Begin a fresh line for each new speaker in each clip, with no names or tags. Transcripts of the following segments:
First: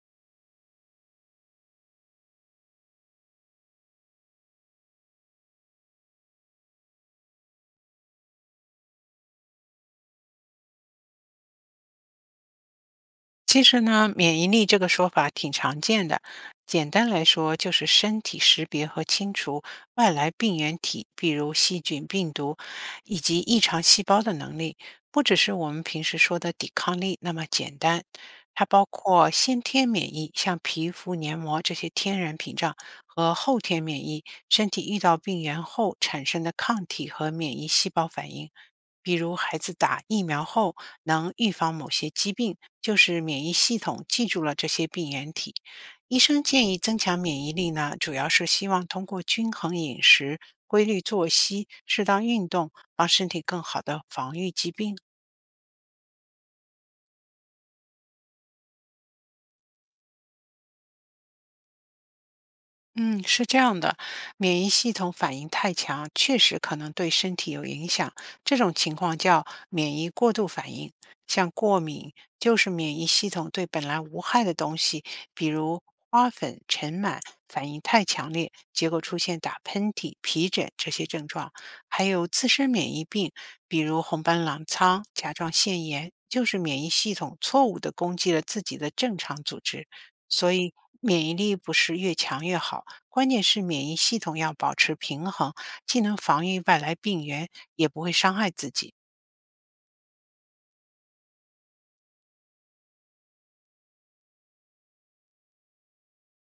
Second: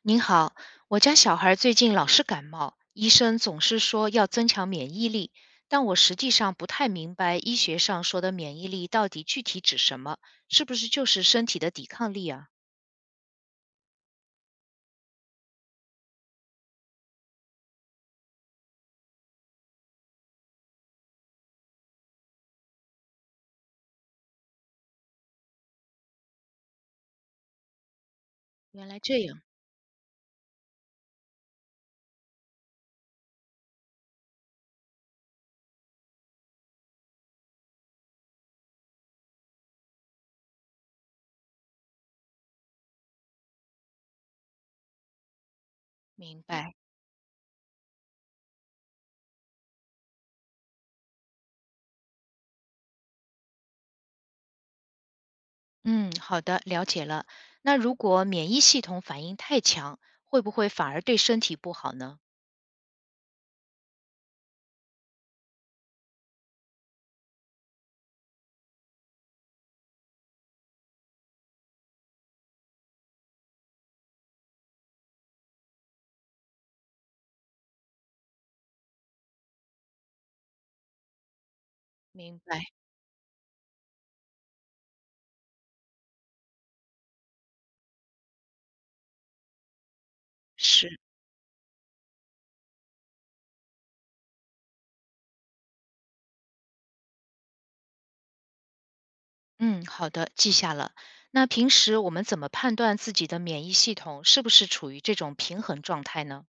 您好，我家小孩最近老是感冒，医生总是说要增强免疫力，但我实际上不太明白医学上说的免疫力到底具体指什么，是不是就是身体的抵抗力啊？
其实呢，免疫力这个说法挺常见的。简单来说，就是身体识别和清除外来病原体，比如细菌、病毒以及异常细胞的能力，不只是我们平时说的抵抗力那么简单。它包
原来这
括
样，
先天免疫，像皮肤、黏膜这些天然屏障，和后天免疫，身体遇到病原后产生的抗体和免疫细胞反应。比如孩子打疫苗后能预防某些疾病，就是免疫系统记住了这些病原体。医生
明
建
白。
议增强免疫力呢，主要是希望通过均衡饮食、规律作息、适当运动，帮身体更好的防御疾病。
嗯，好的，了解了。那如果免疫系统反应太强，会不会反而对身体不好呢？
嗯，是这样的，免疫系统反应太强，确实可能对身体有影响。这种情况叫免疫过度反应，像过敏就是免疫系统对本来无害的东西，比如花粉、尘螨，反应太强烈，结果出现打喷嚏、皮疹这些症状。还有
明
自
白，
身免疫病，比如红斑狼疮、甲状腺炎，就是免疫系统错误地攻击了自己的正常组织。所以
是。
免疫力不是越强越好，关键是免疫系统要保持平衡，既能防御外来病源，也不会伤害自己。
嗯，好的，记下了。那平时我们怎么判断自己的免疫系统是不是处于这种平衡状态呢？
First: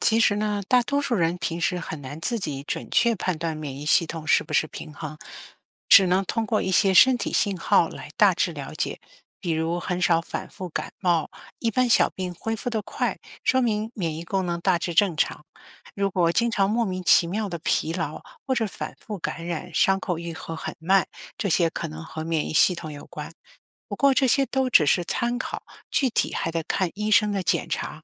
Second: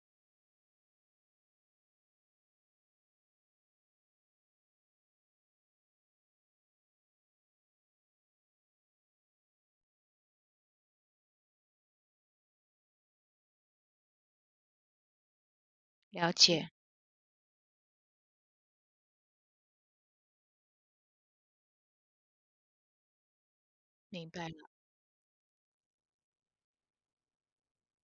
其实呢，大多数人平时很难自己准确判断免疫系统是不是平衡，只能通过一些身体信号来大致了解。比如很少反复感冒，一般小病恢复得快，说明免疫功能大致正常。如果
了
经常
解，
莫名其妙的疲劳或者反复感染，伤口愈合很慢，这些可能和免疫系统有关。不过这
明
些
白了。
都只是参考，具体还得看医生的检查。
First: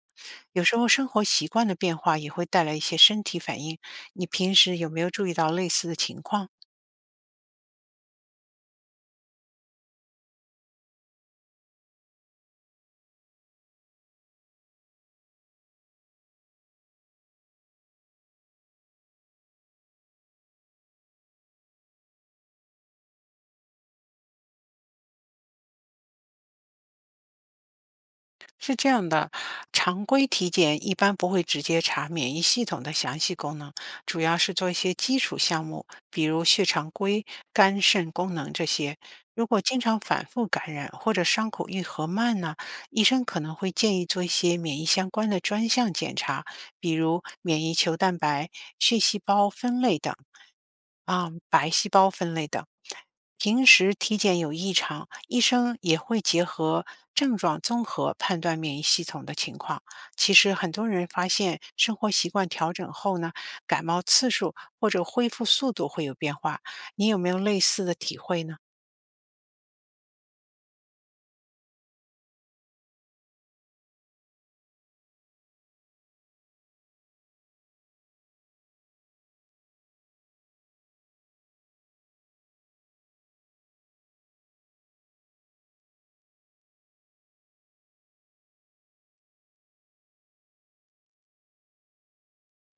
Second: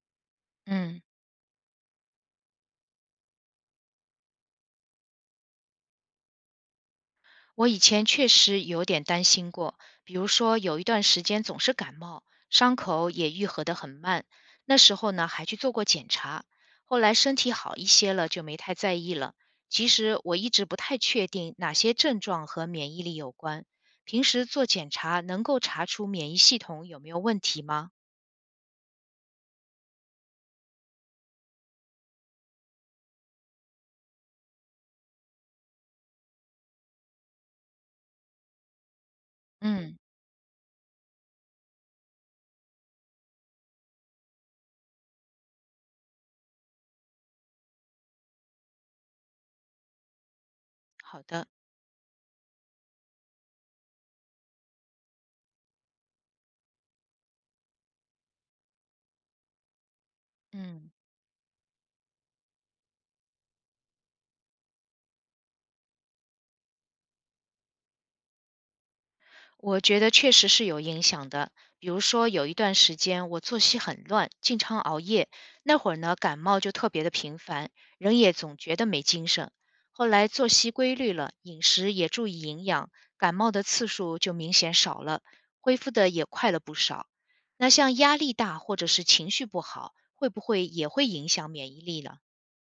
有时候
嗯，
生活习惯的变化也会带来一些身体反应，你平时有没有注意到类似的情况？
我以前确实有点担心过，比如说有一段时间总是感冒，伤口也愈合得很慢。那时候呢，还去做过检查，后来身体好一些了，就没太在意了。其实我一直不太确定哪些症状和免疫力有关。平时做检查能够查出免疫系统有没有问题吗？
是这样的，常规体检一般不会直接查免疫系统的详细功能，主要是做一些基础项目，比如血常规、肝肾功能这些。如果经
嗯，
常反复感染或者伤口愈合慢呢，医生可能会建议做一些免疫相关的专项检查，比如免疫球蛋白、血细胞分类等。
好的，
白细胞分类的。平时体检有异常，医生也会结合症状综合判断免疫系统的情况。其实很多
嗯。
人发现生活习惯调整后呢，感冒次数或者恢复速度会有变化。你有没有类似的体会呢？
我觉得确实是有影响的。比如说，有一段时间我作息很乱，经常熬夜，那会儿呢感冒就特别的频繁，人也总觉得没精神。后来作息规律了，饮食也注意营养，感冒的次数就明显少了，恢复的也快了不少。那像压力大或者是情绪不好，会不会也会影响免疫力了？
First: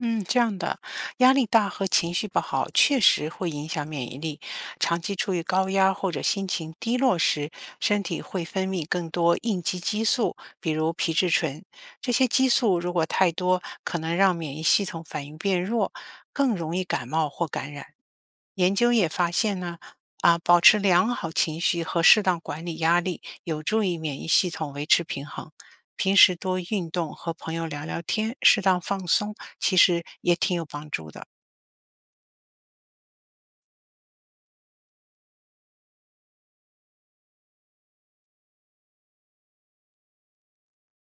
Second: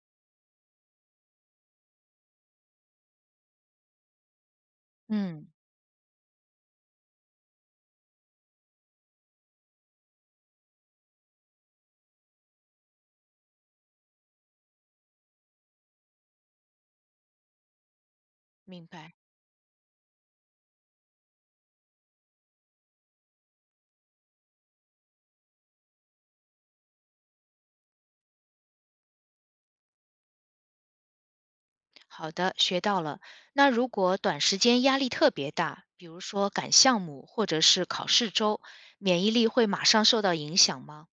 嗯，这样的，压力大和情绪不好确实会影响免疫力。长期处于
嗯，
高压或者心情低落时，身体会分泌更多应激激素，比如皮质醇。这些激素如果太多，可能让免疫系统反应变弱，更容易感冒或感染。研
明
究也
白。
发现呢，保持良好情绪和适当管理压力，有助于免疫系统维持平衡。平时多运动，和朋友聊聊天，适当放松，其实也挺有帮助的。
好的，学到了。那如果短时间压力特别大，比如说赶项目或者是考试周，免疫力会马上受到影响吗？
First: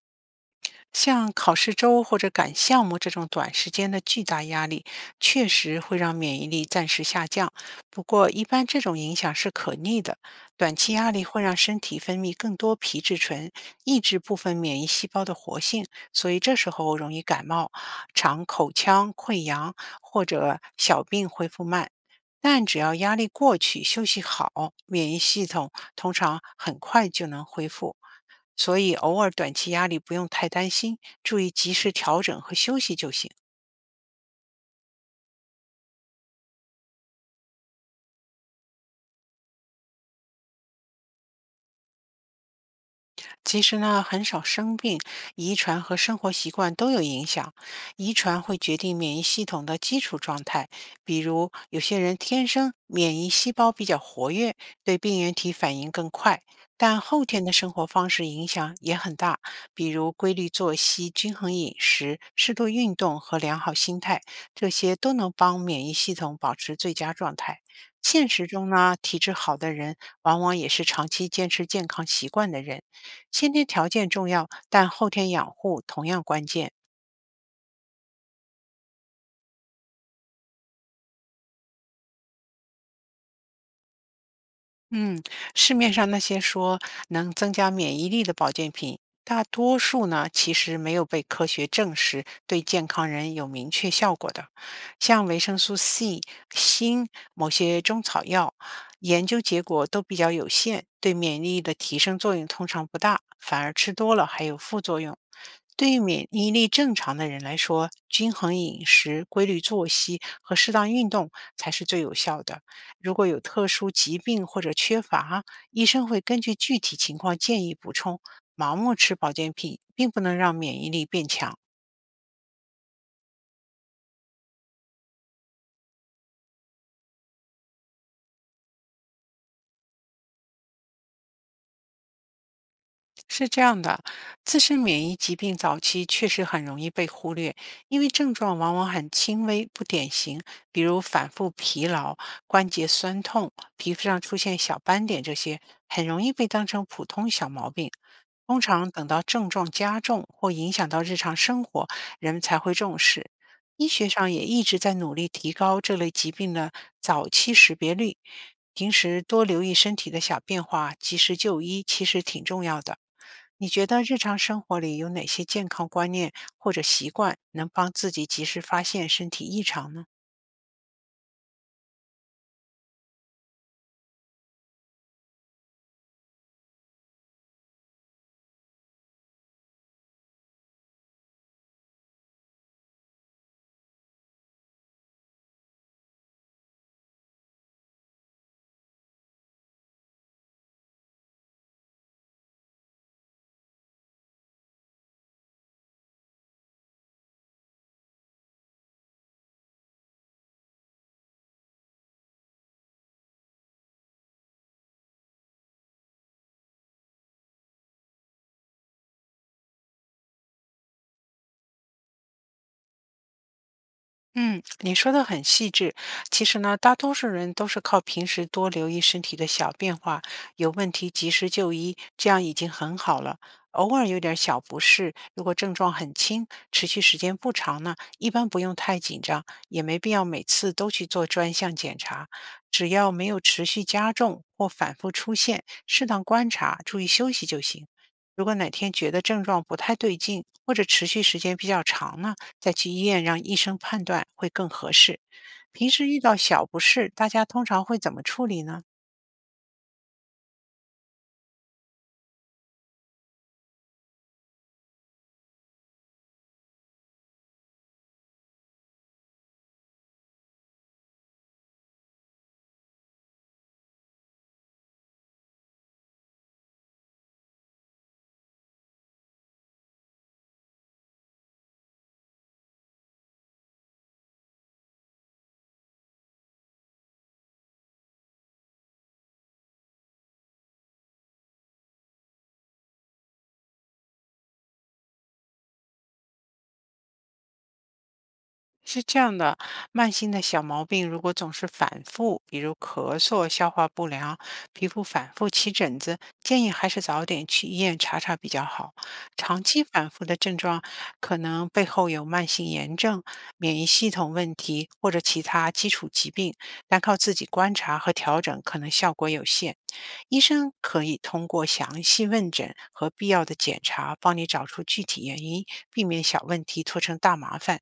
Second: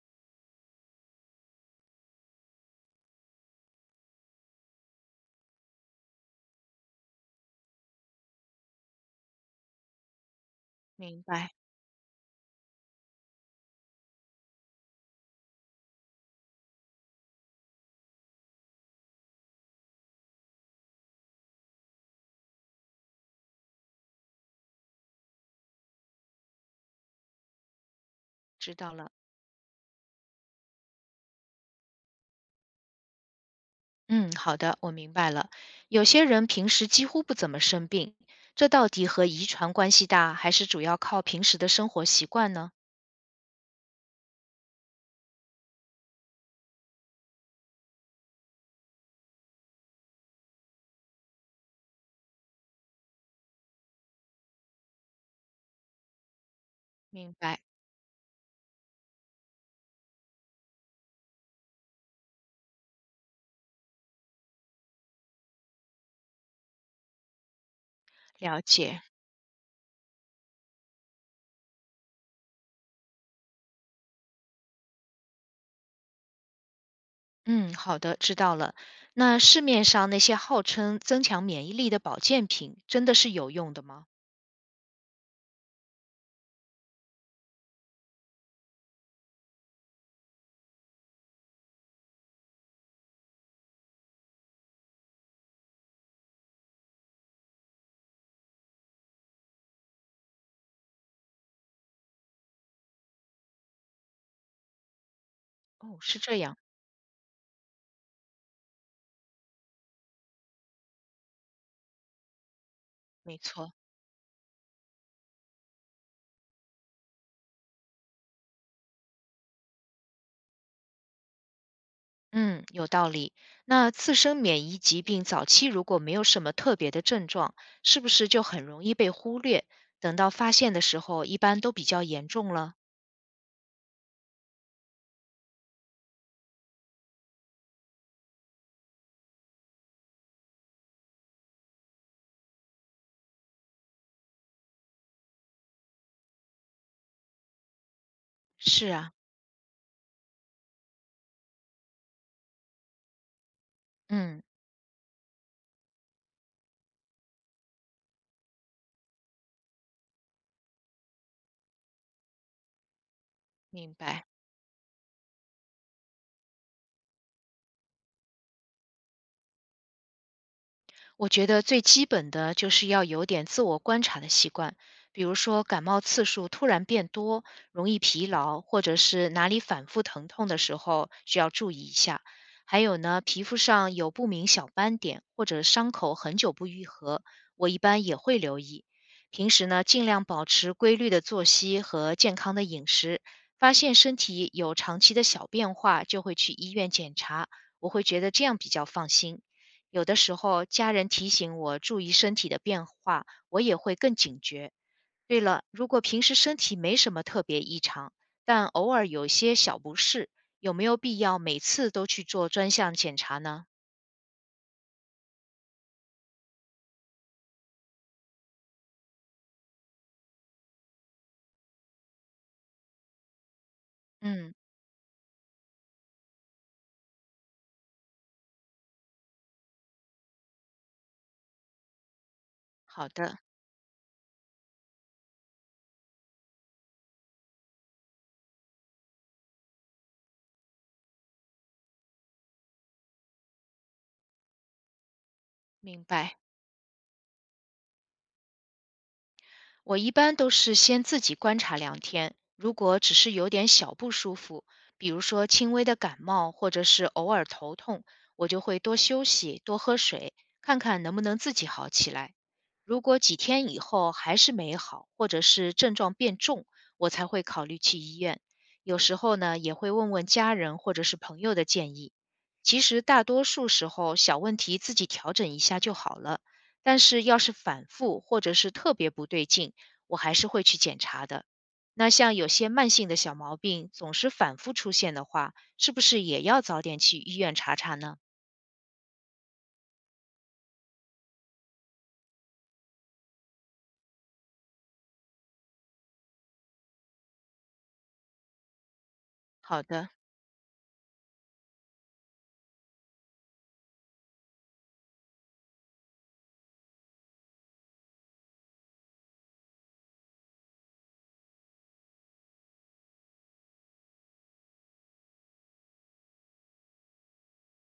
像考试周或者赶项目这种短时间的巨大压力，确实会让免疫力暂时下降。不过，一般这种影响是可逆的。短期压力
明
会
白，
让身体分泌更多皮质醇，抑制部分免疫细胞的活性，所以这时候容易感冒、肠口腔溃疡或者小病恢复慢。但只要压力过去，休息好，免疫系统通常很快就能恢复。
知
所以
道了。
偶尔短期压力不用太担心，注意及时调整和休息就行。
嗯，好的，我明白了。有些人平时几乎不怎么生病，这到底和遗传关系大，还是主要靠平时的生活习惯呢？
其实呢，很少生病，遗传和生活习惯都有影响。遗传会决定免疫系统的基础状态，比如有些人天生免疫细胞比较活跃，对病原体反应更快。但后
明
天的
白，
生活方式影响也很大，比如规律作息、均衡饮食、适度运动和良好心态，这些都能帮免疫系统保持最佳状态。现实
了
中呢，
解。
体质好的人往往也是长期坚持健康习惯的人。先天条件重要，但后天养护同样关键。
嗯，好的，知道了。那市面上那些号称增强免疫力的保健品，真的是有用的吗？
嗯，市面上那些说能增加免疫力的保健品，大多数呢其实没有被科学证实对健康人有明确效果的。像维生素 C、锌、某些中草药，研究结果都比较有限，对免疫力的提升作用通常不大，反而吃多了还有副作用。对
哦，
于
是
免
这
疫
样，
力正常的人来说，均衡饮食、规律作息和适当运动才是最有效的。如果有
没
特
错。
殊疾病或者缺乏，医生会根据具体情况建议补充。盲目吃保健品并不能让免疫力变强。
嗯，有道理。那自身免疫疾病早期如果没有什么特别的症状，是不是就很容易被忽略？等到发现的时候，一般都比较严重了。
是这样的，自身免疫疾病早期确实很容易被忽略，因为症状往往很轻微、不典型，比如反复疲劳、关节酸痛、皮肤上出现小斑点这些，很容易被当成普通小毛病。通
是
常等
啊，
到症状加重或影响到日常生活，人们才会重视。医学上也
嗯，
一直在努力提高这类疾病的早期识别率。平时多留意身体的小变化，及时就医，其实挺重要的。你觉
明
得日
白。
常生活里有哪些健康观念或者习惯能帮自己及时发现身体异常呢？
我觉得最基本的就是要有点自我观察的习惯，比如说感冒次数突然变多，容易疲劳，或者是哪里反复疼痛的时候，需要注意一下。还有呢，皮肤上有不明小斑点或者伤口很久不愈合，我一般也会留意。平时呢，尽量保持规律的作息和健康的饮食。发现身体有长期的小变化，就会去医院检查。我会觉得这样比较放心。有的时候家人提醒我注意身体的变化，我也会更警觉。对了，如果平时身体没什么特别异常，但偶尔有些小不适，有没有必要每次都去做专项检查呢？
嗯，你说的很细致。其实呢，大多数人都是靠平时多留意身体的小变化，有问题及时就医，这样已经很好了。偶尔有点
嗯，
小不适，如果症状很轻，持续时间不长呢，一般不用太紧张，也没必要每次都去做专项检查。只
好
要没
的，
有持续加重或反复出现，适当观察，注意休息就行。如果哪天觉得症状不太对劲，或者持续时间比较长呢？再去医院让医生判断会更合适。平
明
时遇到
白。
小不适，大家通常会怎么处理呢？
我一般都是先自己观察2天，如果只是有点小不舒服，比如说轻微的感冒或者是偶尔头痛，我就会多休息、多喝水，看看能不能自己好起来。如果几天以后还是没好，或者是症状变重，我才会考虑去医院。有时候呢，也会问问家人或者是朋友的建议。其实大多数时候，小问题自己调整一下就好了。但是要是反复或者是特别不对劲，我还是会去检查的。那像有些慢性的小毛病总是反复出现的话，是不是也要早点去医院查查呢？
是这样的，慢性的小毛病如果总是反复，比如咳嗽、消化不良、皮肤反复起疹子，建议还是早点去医院查查比较好。长
好
期反
的，
复的症状可能背后有慢性炎症、免疫系统问题或者其他基础疾病，单靠自己观察和调整可能效果有限。医生可以通过详细问诊和必要的检查，帮你找出具体原因，避免小问题拖成大麻烦。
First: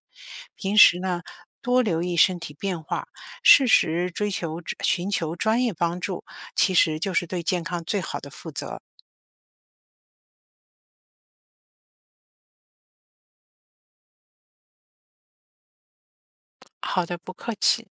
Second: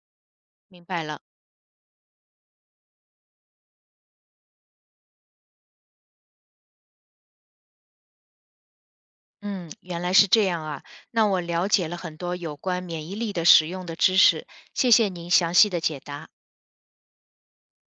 平
明
时
白了。
呢，多留意身体变化，适时寻求专业帮助，其实就是对健康最好的负责。
嗯，原来是这样啊。那我了解了很多有关免疫力的使用的知识，谢谢您详细的解答。
好的，不客气。